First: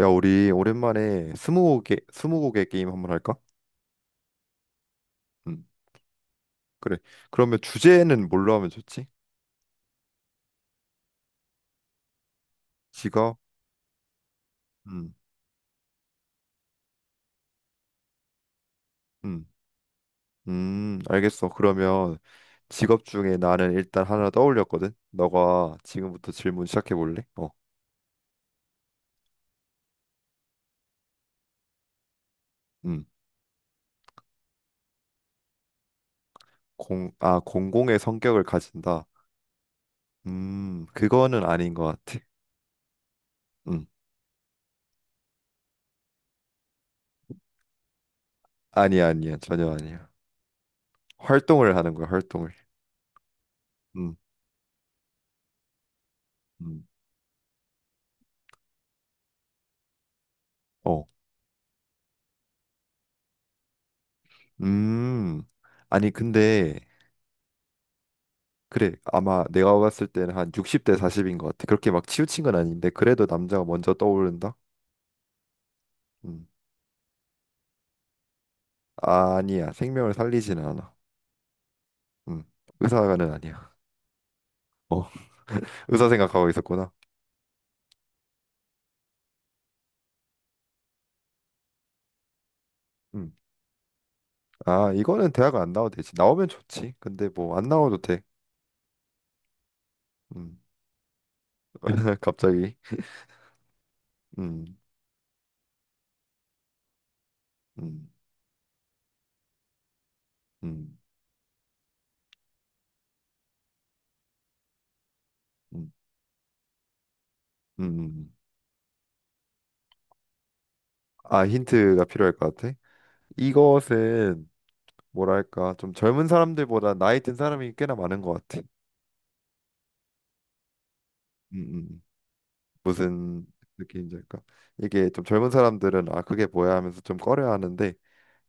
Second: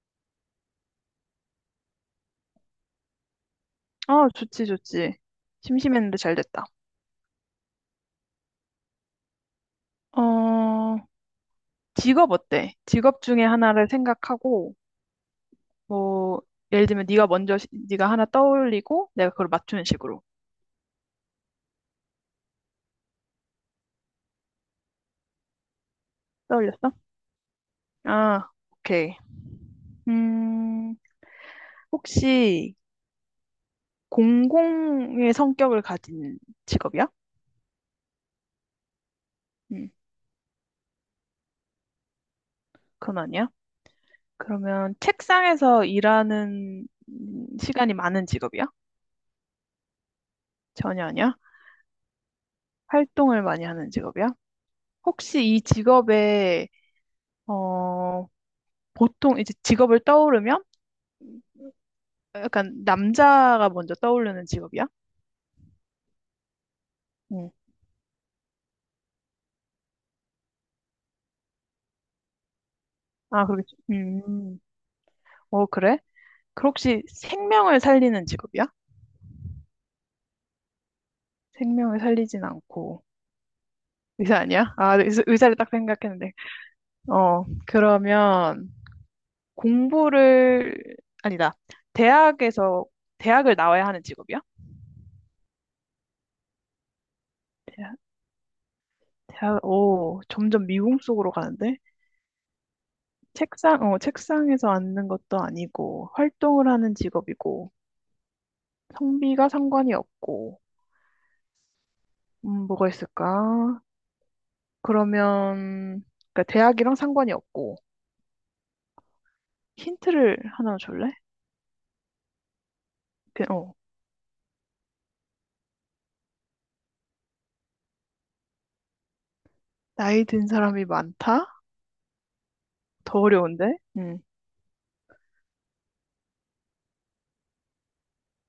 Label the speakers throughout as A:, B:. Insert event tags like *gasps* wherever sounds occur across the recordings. A: 야, 우리 오랜만에 스무고개 게임 한번 할까?
B: 아, 좋지, 좋지.
A: 음,
B: 심심했는데 잘 됐다.
A: 그래. 그러면 주제는 뭘로 하면 좋지?
B: 어, 직업 어때? 직업
A: 직업?
B: 중에 하나를 생각하고,
A: 음,
B: 뭐, 예를 들면 네가 먼저, 네가 하나 떠올리고, 내가
A: 음,
B: 그걸 맞추는 식으로.
A: 알겠어. 그러면 직업 중에 나는 일단 하나 떠올렸거든. 너가 지금부터 질문
B: 떠올렸어?
A: 시작해 볼래?
B: 아, 오케이. 음, 혹시
A: 음,
B: 공공의 성격을 가진 직업이야?
A: 공공의 성격을 가진다.
B: 음,
A: 그거는 아닌 것 같아.
B: 그건 아니야.
A: 음,
B: 그러면 책상에서 일하는 시간이 많은 직업이야?
A: 아니야, 아니야, 전혀 아니야.
B: 전혀 아니야.
A: 활동을 하는 거야, 활동을.
B: 활동을 많이 하는
A: 음,
B: 직업이야? 혹시 이 직업에
A: 음,
B: 어, 보통 이제 직업을 떠오르면
A: 어,
B: 약간 남자가 먼저 떠오르는 직업이야?
A: 음, 아니 근데.
B: 응.
A: 그래, 아마 내가 봤을 때는 한 60대 40인 것 같아. 그렇게 막 치우친 건 아닌데, 그래도
B: 아,
A: 남자가
B: 그러겠지.
A: 먼저 떠오른다?
B: 음. 어, 그래?
A: 음.
B: 그 혹시 생명을 살리는 직업이야?
A: 아니야, 생명을 살리지는 않아.
B: 생명을 살리진
A: 음.
B: 않고.
A: 의사가는 아니야.
B: 의사 아니야? 아,
A: 어,
B: 네, 의사를 딱
A: *laughs* 의사
B: 생각했는데.
A: 생각하고 있었구나.
B: 어, 그러면 공부를, 아니다. 대학에서,
A: 음.
B: 대학을 나와야 하는 직업이야?
A: 아, 이거는 대학 안 나와도 되지. 나오면 좋지. 근데 뭐 안
B: 대학,
A: 나와도 돼.
B: 대학, 오,
A: 음.
B: 점점 미궁 속으로 가는데?
A: *laughs* 갑자기.
B: 책상, 어,
A: 음,
B: 책상에서 앉는 것도 아니고, 활동을 하는 직업이고.
A: 음,
B: 성비가 상관이 없고,
A: 음,
B: 뭐가 있을까?
A: 음,
B: 그러면, 그러니까 대학이랑 상관이 없고,
A: 음.
B: 힌트를 하나 줄래?
A: 아, 힌트가 필요할 것 같아.
B: 그, 어,
A: 이것은 뭐랄까, 좀 젊은 사람들보다 나이 든 사람이 꽤나 많은 것 같아.
B: 나이 든 사람이 많다?
A: 음.
B: 더
A: 무슨
B: 어려운데?
A: 느낌인지 까 이게 좀 젊은 사람들은 아 그게 뭐야 하면서 좀 꺼려 하는데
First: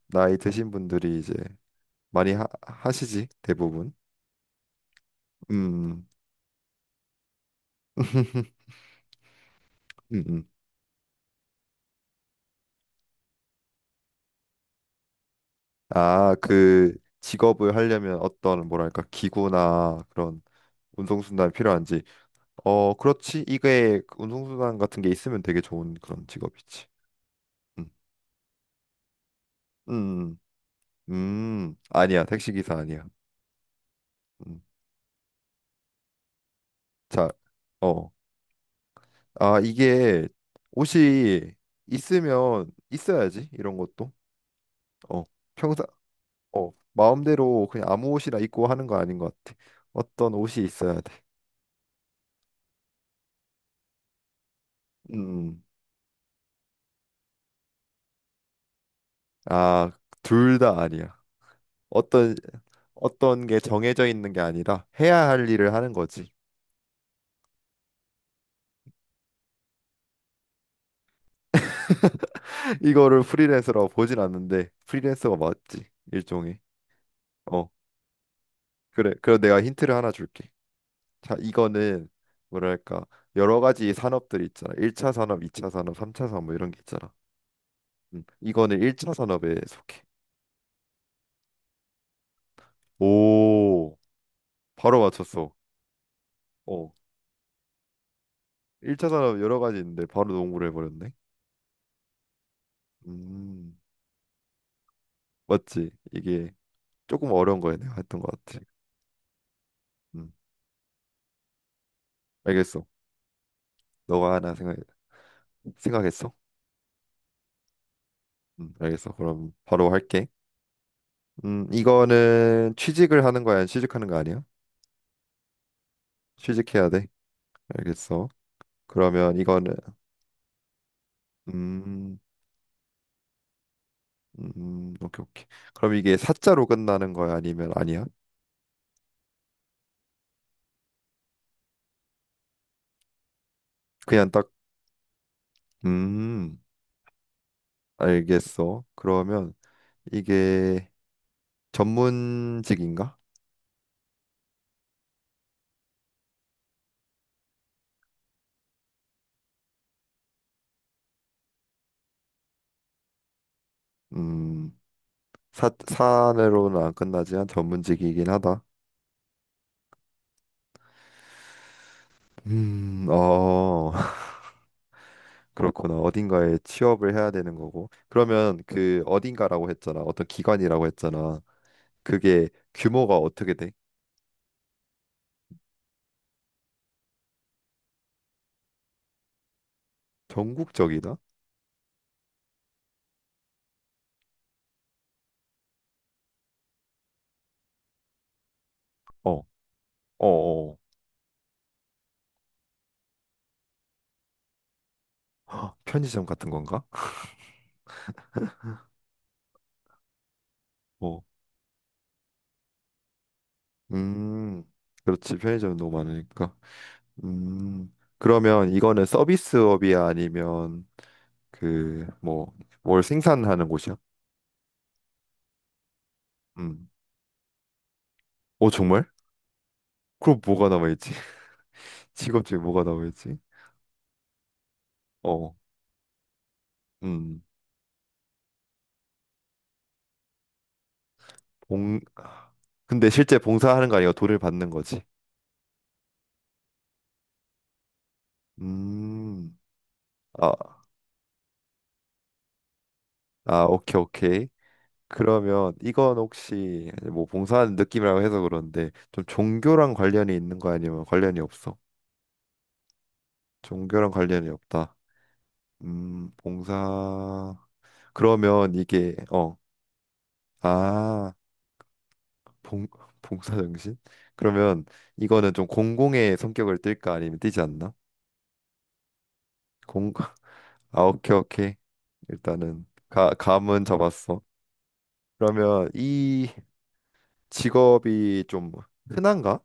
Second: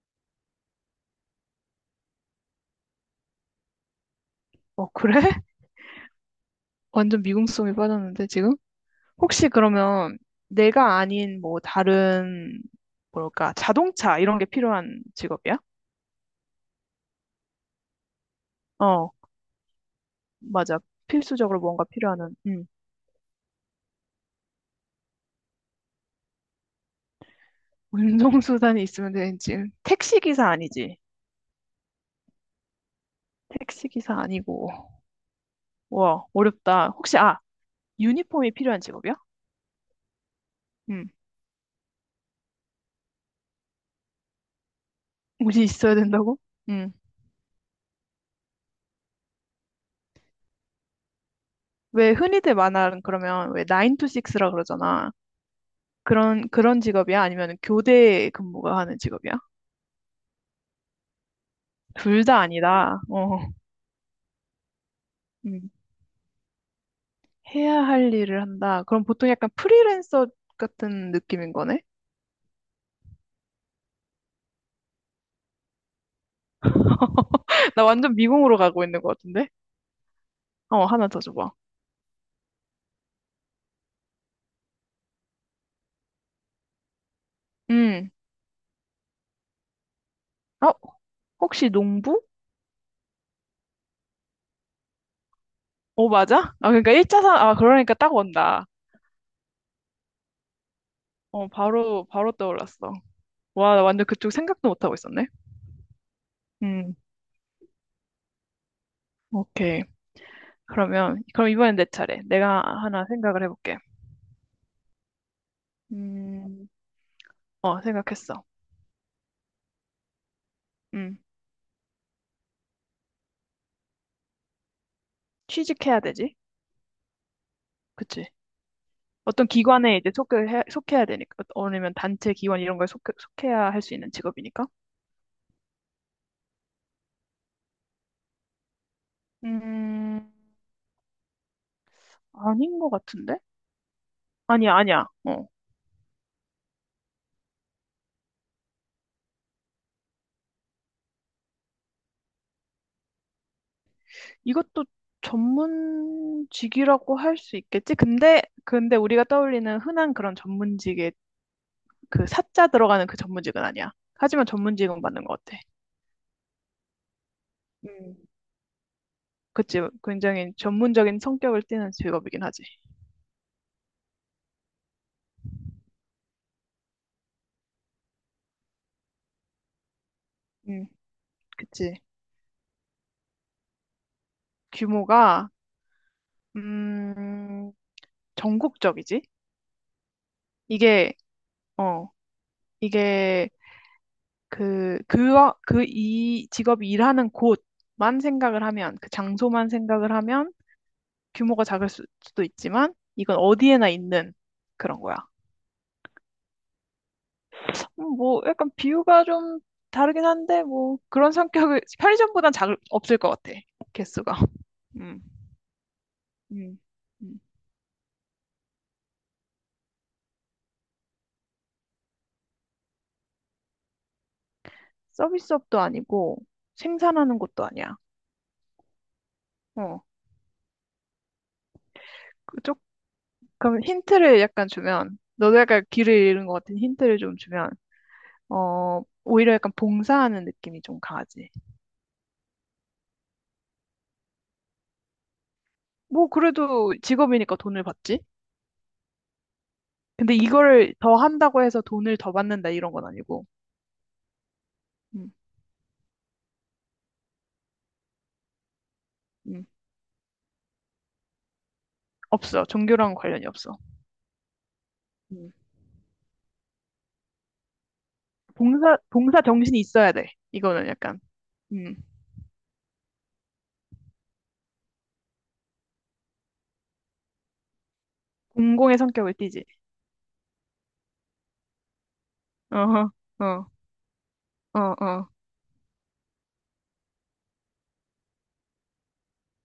A: 나이 드신 분들이 이제 많이 하시지 대부분.
B: 어, 그래? *laughs*
A: 음.
B: 완전 미궁성이 빠졌는데, 지금?
A: *laughs*
B: 혹시 그러면
A: 음, 음.
B: 내가 아닌 뭐 다른, 뭐랄까, 자동차 이런 게 필요한 직업이야?
A: 아, 그 직업을 하려면 어떤 뭐랄까
B: 어,
A: 기구나 그런
B: 맞아.
A: 운송수단이
B: 필수적으로 뭔가
A: 필요한지.
B: 필요하는,
A: 어, 그렇지. 이게 운송수단 같은 게 있으면 되게 좋은 그런 직업이지. 음,
B: *laughs* 운송수단이 있으면 되는 지
A: 음,
B: 택시기사 아니지?
A: 음. 음. 아니야. 택시기사 아니야.
B: 택시기사
A: 음.
B: 아니고. 와, 어렵다. 혹시,
A: 자,
B: 아,
A: 어.
B: 유니폼이 필요한 직업이야?
A: 아, 이게
B: 음.
A: 옷이 있으면 있어야지 이런 것도. 어,
B: 옷이
A: 평상
B: 있어야 된다고? 음.
A: 마음대로 그냥 아무 옷이나 입고 하는 거 아닌 것 같아. 어떤 옷이 있어야 돼.
B: 왜 흔히들 만화는 그러면 왜 9 to 6라 그러잖아.
A: 음.
B: 그런, 그런 직업이야? 아니면 교대 근무가 하는 직업이야?
A: 아, 둘 다 아니야.
B: 둘
A: 어떤
B: 다 아니다. 어.
A: 어떤 게 정해져 있는 게 아니라 해야 할
B: 음.
A: 일을 하는 거지.
B: 해야 할 일을 한다. 그럼 보통 약간 프리랜서 같은 느낌인 거네?
A: *laughs* 이거를 프리랜서라고 보진 않는데 프리랜서가 맞지. 일종의. 어.
B: *laughs* 나 완전 미궁으로 가고 있는 것
A: 그래. 그럼
B: 같은데?
A: 내가 힌트를 하나 줄게.
B: 어, 하나 더
A: 자,
B: 줘봐.
A: 이거는 뭐랄까 여러 가지 산업들이 있잖아. 1차 산업, 2차 산업, 3차 산업 뭐 이런 게 있잖아.
B: 음.
A: 이거는 1차 산업에 속해.
B: 어, 혹시 농부?
A: 오, 바로 맞췄어.
B: 어, 맞아? 아,
A: 어,
B: 그러니까 일자산, 아, 그러니까 딱 온다.
A: 1차 산업 여러 가지 있는데 바로 농구를 해버렸네.
B: 어, 바로, 바로 떠올랐어. 와,
A: 음,
B: 나 완전 그쪽 생각도 못하고 있었네.
A: 맞지? 이게
B: 음,
A: 조금 어려운 거야 내가 했던 것 같아.
B: 오케이.
A: 음,
B: 그러면, 그럼 이번엔 내 차례. 내가
A: 알겠어.
B: 하나 생각을 해볼게.
A: 너가 하나 생각했어?
B: 음, 어, 생각했어.
A: 알겠어. 그럼 바로 할게.
B: 음,
A: 이거는 취직을 하는 거야, 아니면 취직하는 거 아니야?
B: 취직해야 되지?
A: 취직해야 돼.
B: 그치?
A: 알겠어. 그러면
B: 어떤
A: 이거는
B: 기관에 이제 속해야 되니까. 아니면
A: 음,
B: 단체 기관 이런 거에 속해야 할 수 있는 직업이니까.
A: 오케이, 오케이. 그럼 이게 사자로 끝나는 거야? 아니면 아니야?
B: 음, 아닌 것 같은데?
A: 그냥 딱,
B: 아니야, 아니야. 어,
A: 음, 알겠어. 그러면 이게 전문직인가?
B: 이것도 전문직이라고 할 수 있겠지? 근데 우리가 떠올리는 흔한 그런 전문직의 그 사자 들어가는 그 전문직은 아니야. 하지만
A: 음,
B: 전문직은 맞는 것 같아.
A: 사내로는 안 끝나지만
B: 음,
A: 전문직이긴 하다.
B: 그치. 굉장히 전문적인 성격을 띠는 직업이긴 하지.
A: 음, 어, *laughs* 그렇구나. 어딘가에 취업을 해야 되는 거고. 그러면 그 어딘가라고 했잖아. 어떤 기관이라고
B: 음,
A: 했잖아.
B: 그치.
A: 그게 규모가 어떻게 돼?
B: 규모가, 음, 전국적이지? 이게,
A: 전국적이다?
B: 어, 이게 그, 그, 그 이 직업이 일하는 곳만 생각을 하면, 그
A: 어, 어,
B: 장소만 생각을 하면
A: 어.
B: 규모가 수도 있지만, 이건 어디에나 있는 그런 거야.
A: *gasps* *laughs* 편의점 같은 건가?
B: 뭐 약간 비유가 좀 다르긴 한데 뭐
A: 어.
B: 그런 성격을 *laughs* 편의점보단 작 없을 것 같아 개수가.
A: 음,
B: *laughs* 음,
A: 그렇지. 편의점이 너무 많으니까.
B: 음, 음.
A: 그러면 이거는 서비스업이야? 아니면 그, 뭐, 뭘 생산하는 곳이야?
B: 서비스업도 아니고
A: 음.
B: 생산하는 것도 아니야.
A: 어, 정말?
B: 어,
A: 그럼 뭐가 남아있지? *laughs* 직업 중에
B: 그쪽
A: 뭐가 남아있지?
B: 그럼 힌트를 약간 주면
A: 어,
B: 너도 약간 길을 잃은 것 같은 힌트를 좀
A: 음,
B: 주면 어 오히려 약간 봉사하는 느낌이 좀 강하지.
A: 봉, 근데 실제 봉사하는 거 아니고 돈을 받는 거지.
B: 뭐 그래도 직업이니까 돈을 받지.
A: 음,
B: 근데
A: 아,
B: 이거를 더 한다고 해서 돈을 더 받는다 이런 건 아니고.
A: 아, 오케이, 오케이.
B: 음,
A: 그러면 이건 혹시 뭐 봉사하는 느낌이라고 해서 그런데 좀
B: 음.
A: 종교랑 관련이 있는 거 아니면 관련이 없어?
B: 없어. 종교랑 관련이 없어.
A: 종교랑 관련이 없다.
B: 음.
A: 봉사. 그러면 이게
B: 봉사 정신이 있어야 돼. 이거는 약간,
A: 아,
B: 음,
A: 봉 봉사 정신? 그러면 이거는 좀 공공의 성격을 띨까 아니면 띄지 않나?
B: 공공의 성격을 띠지.
A: 공 *laughs* 아, 오케이, 오케이. 일단은
B: 어허,
A: 가
B: 어,
A: 감은 잡았어.
B: 어, 어.
A: 그러면 이 직업이 좀 흔한가?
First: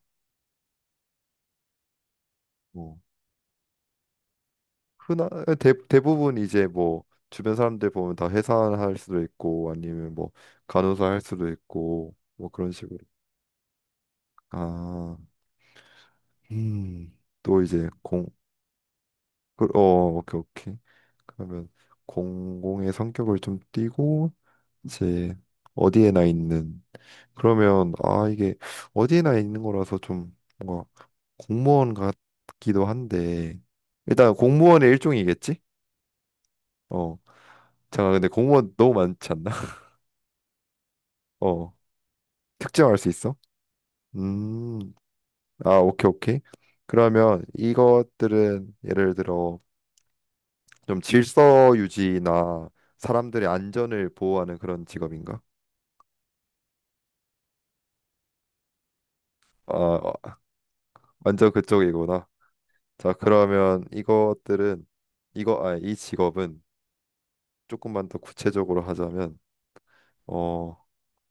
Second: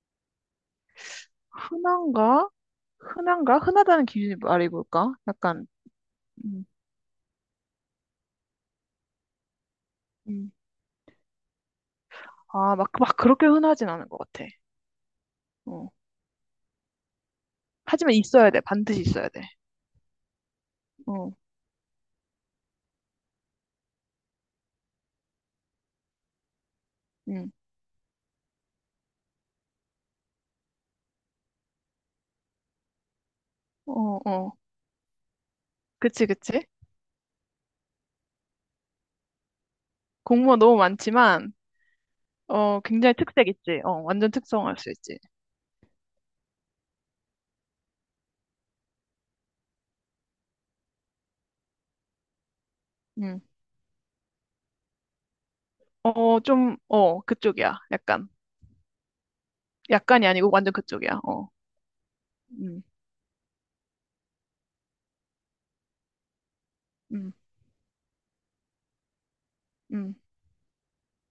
B: 흔한가?
A: 뭐
B: 흔한가? 흔하다는 기준이 말이 뭘까?
A: 흔한
B: 약간,
A: 대부분
B: 음,
A: 이제 뭐 주변 사람들 보면 다 회사할 수도 있고 아니면 뭐
B: 음.
A: 간호사 할 수도 있고 뭐 그런
B: 아, 막,
A: 식으로.
B: 막 그렇게 흔하진 않은 것 같아.
A: 아.
B: 어.
A: 음, 또 이제
B: 하지만 있어야 돼. 반드시 있어야 돼.
A: 그- 어, 오케이, 오케이.
B: 어,
A: 그러면 공공의 성격을 좀 띠고 이제 어디에나 있는.
B: 음,
A: 그러면 아 이게 어디에나 있는 거라서 좀 뭔가 공무원 같기도 한데
B: 어,
A: 일단
B: 어.
A: 공무원의 일종이겠지?
B: 그치, 그치.
A: 어, 잠깐 근데 공무원 너무 많지 않나? *laughs*
B: 공무원 너무 많지만,
A: 어,
B: 어,
A: 특정할 수
B: 굉장히
A: 있어?
B: 특색 있지. 어, 완전 특성화할
A: 음,
B: 수 있지.
A: 아 오케이 오케이. 그러면 이것들은 예를 들어 좀 질서 유지나
B: 음.
A: 사람들의 안전을 보호하는 그런 직업인가?
B: 어, 좀, 어, 그쪽이야. 약간.
A: 아, 어,
B: 약간이 아니고 완전 그쪽이야. 어.
A: 완전 그쪽이구나.
B: 음,
A: 자, 그러면 이것들은 이거 아, 이 직업은
B: 음,
A: 조금만 더 구체적으로 하자면
B: 음.
A: 어,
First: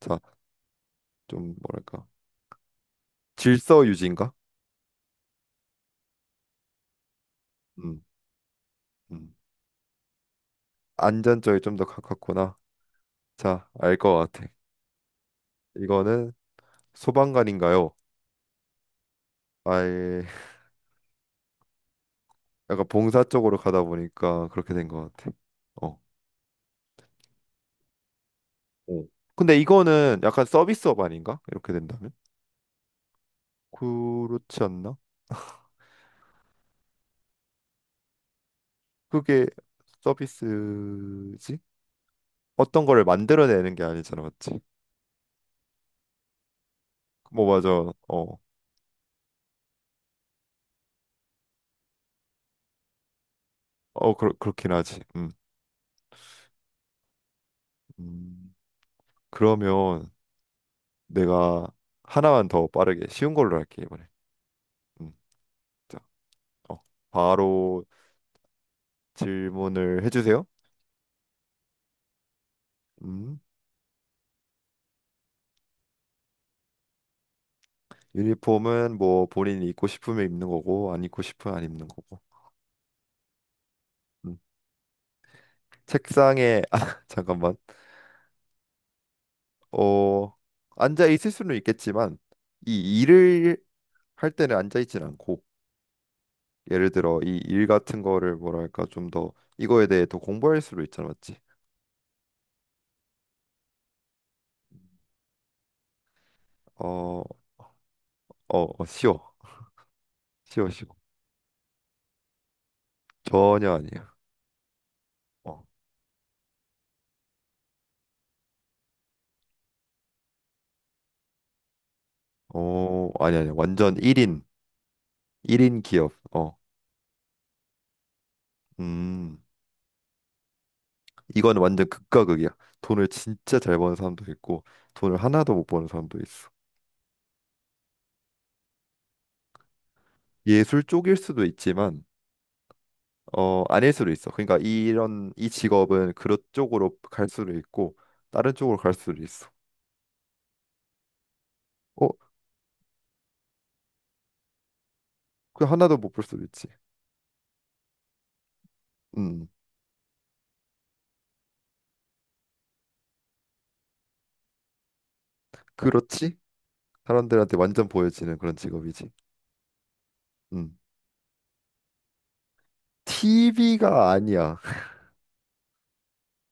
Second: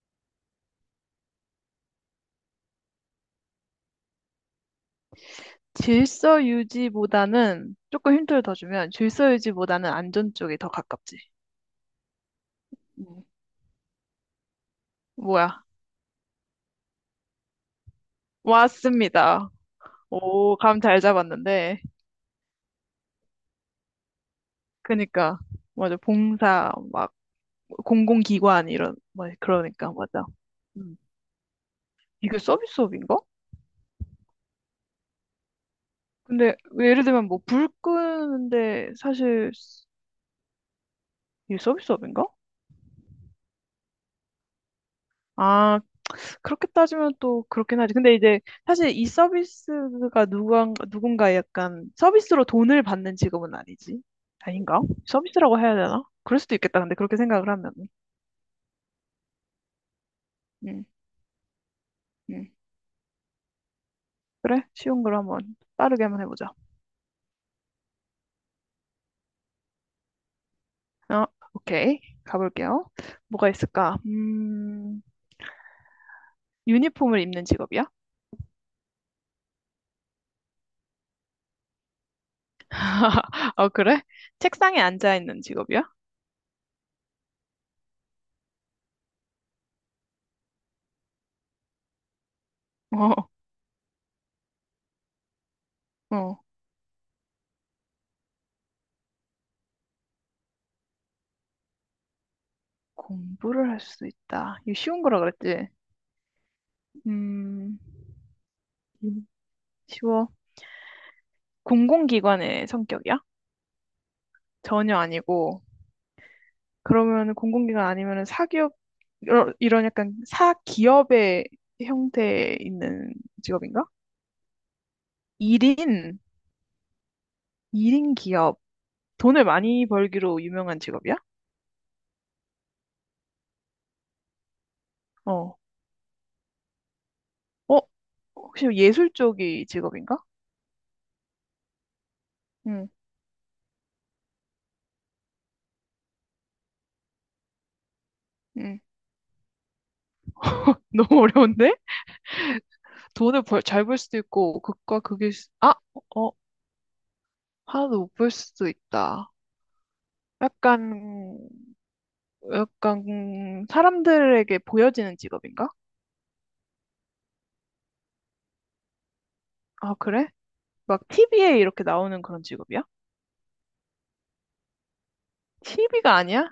A: 자, 좀 뭐랄까? 질서 유지인가?
B: 질서 유지보다는
A: 음.
B: 조금 힌트를 더 주면 질서
A: 음.
B: 유지보다는 안전 쪽이 더 가깝지.
A: 안전 쪽이 좀 더 가깝구나.
B: 음.
A: 자, 알 것 같아.
B: 뭐야?
A: 이거는 소방관인가요?
B: 왔습니다.
A: 아예 *laughs*
B: 오, 감 잘 잡았는데.
A: 약간 봉사 쪽으로 가다 보니까 그렇게 된 것 같아.
B: 그니까 맞아.
A: 어.
B: 봉사 막 공공기관 이런
A: 오.
B: 뭐
A: 근데
B: 그러니까
A: 이거는
B: 맞아.
A: 약간
B: 음.
A: 서비스업 아닌가? 이렇게 된다면?
B: 이게 서비스업인가?
A: 그렇지 않나?
B: 근데 예를 들면 뭐 불 끄는데
A: 그게
B: 사실 이게
A: 서비스지?
B: 서비스업인가?
A: 어떤 거를 만들어내는 게 아니잖아, 맞지?
B: 아, 그렇게 따지면 또
A: 뭐
B: 그렇긴
A: 맞아.
B: 하지. 근데
A: 어,
B: 이제 사실 이 서비스가 누군가 약간 서비스로 돈을 받는 직업은 아니지.
A: 어, 그렇긴
B: 아닌가?
A: 하지. 음.
B: 서비스라고 해야 되나? 그럴 수도 있겠다. 근데 그렇게 생각을 하면.
A: 음. 그러면
B: 음,
A: 내가 하나만
B: 음.
A: 더 빠르게 쉬운 걸로 할게 이번에.
B: 그래? 쉬운
A: 음.
B: 걸 한번
A: 자,
B: 빠르게 한번 해보자.
A: 어, 바로 질문을 해주세요.
B: 어, 오케이. 가볼게요.
A: 음.
B: 뭐가 있을까? 유니폼을 입는 직업이야?
A: 유니폼은 뭐 본인이 입고 싶으면 입는 거고 안 입고 싶으면 안 입는 거고.
B: *laughs* 어, 그래?
A: 음.
B: 책상에 앉아 있는 직업이야?
A: 책상에 *laughs* 아, 잠깐만. 어, 앉아 있을 수는 있겠지만 이
B: 어,
A: 일을 할 때는 앉아 있진 않고
B: 어.
A: 예를 들어 이 일 같은 거를 뭐랄까 좀 더 이거에 대해 더 공부할 수도 있잖아, 맞지?
B: 공부를 할 수 있다. 이거 쉬운 거라 그랬지?
A: 어,
B: 음, 음,
A: 쉬워.
B: 쉬워.
A: 쉬워, 쉬워.
B: 공공기관의 성격이야?
A: 전혀 아니야.
B: 전혀 아니고
A: 어,
B: 그러면 공공기관 아니면 사기업 이런 약간 사기업의 형태에 있는
A: 아니 아니
B: 직업인가?
A: 완전 1인 기업.
B: 1인
A: 어.
B: 1인 기업
A: 음.
B: 돈을 많이 벌기로 유명한 직업이야?
A: 이건 완전 극과 극이야. 돈을 진짜 잘 버는 사람도 있고 돈을 하나도
B: 어.
A: 못 버는 사람도 있어.
B: 어? 혹시 예술 쪽이 직업인가?
A: 예술 쪽일 수도 있지만
B: 응.
A: 아닐 수도 있어. 그러니까 이런 이 직업은 그런 쪽으로 갈 수도 있고 다른 쪽으로
B: 응.
A: 갈 수도 있어.
B: *laughs* 너무 어려운데?
A: 어,
B: 잘 벌 수도 있고 극과 극일 수...
A: 그
B: 아,
A: 하나도
B: 어,
A: 못 볼
B: 어,
A: 수도 있지.
B: 하나도 못 벌 수도 있다.
A: 음,
B: 약간 약간 사람들에게 보여지는 직업인가?
A: 그렇지? 사람들한테 완전 보여지는 그런 직업이지.
B: 아, 그래?
A: 음,
B: 막 TV에 이렇게 나오는 그런 직업이야?
A: TV가 아니야. *laughs*
B: TV가 아니야?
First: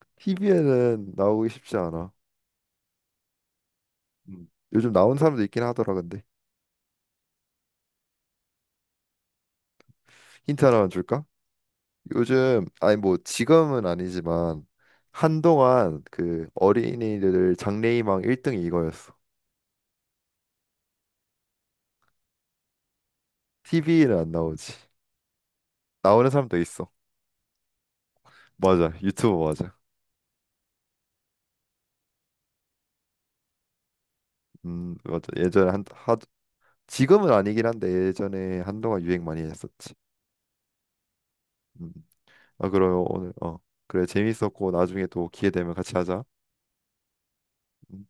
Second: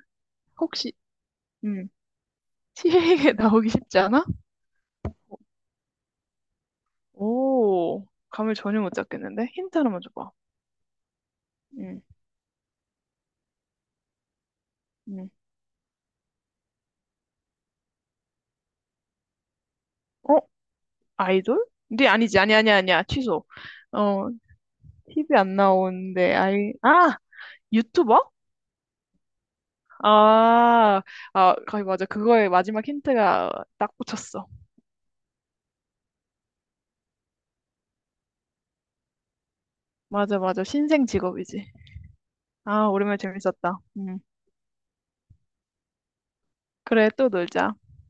B: 혹시,
A: TV에는 나오기 쉽지
B: 음,
A: 않아.
B: TV에 *laughs* 나오기 쉽지 않아?
A: 요즘 나온 사람도 있긴 하더라. 근데
B: 오, 감을 전혀 못 잡겠는데? 힌트 하나만 줘봐.
A: 힌트 하나만 줄까?
B: 음,
A: 요즘 아니 뭐 지금은 아니지만
B: 음.
A: 한동안 그 어린이들 장래희망 1등이 이거였어.
B: 어? 아이돌? 근데 아니지, 아니, 아니, 아니야. 취소.
A: TV는
B: 어,
A: 안 나오지.
B: TV 안
A: 나오는
B: 나오는데,
A: 사람도
B: 아이,
A: 있어.
B: 아! 유튜버?
A: 맞아. 유튜브 맞아.
B: 아, 아, 거의 맞아. 그거의 마지막 힌트가 딱 붙였어.
A: 맞아. 예전에 지금은 아니긴 한데 예전에 한동안 유행 많이 했었지.
B: 맞아, 맞아. 신생 직업이지.
A: 음. 아,
B: 아,
A: 그럼
B: 오랜만에
A: 오늘 어.
B: 재밌었다.
A: 그래
B: 음.
A: 재밌었고 나중에 또 기회 되면 같이 하자.
B: 그래, 또 놀자.
A: 음.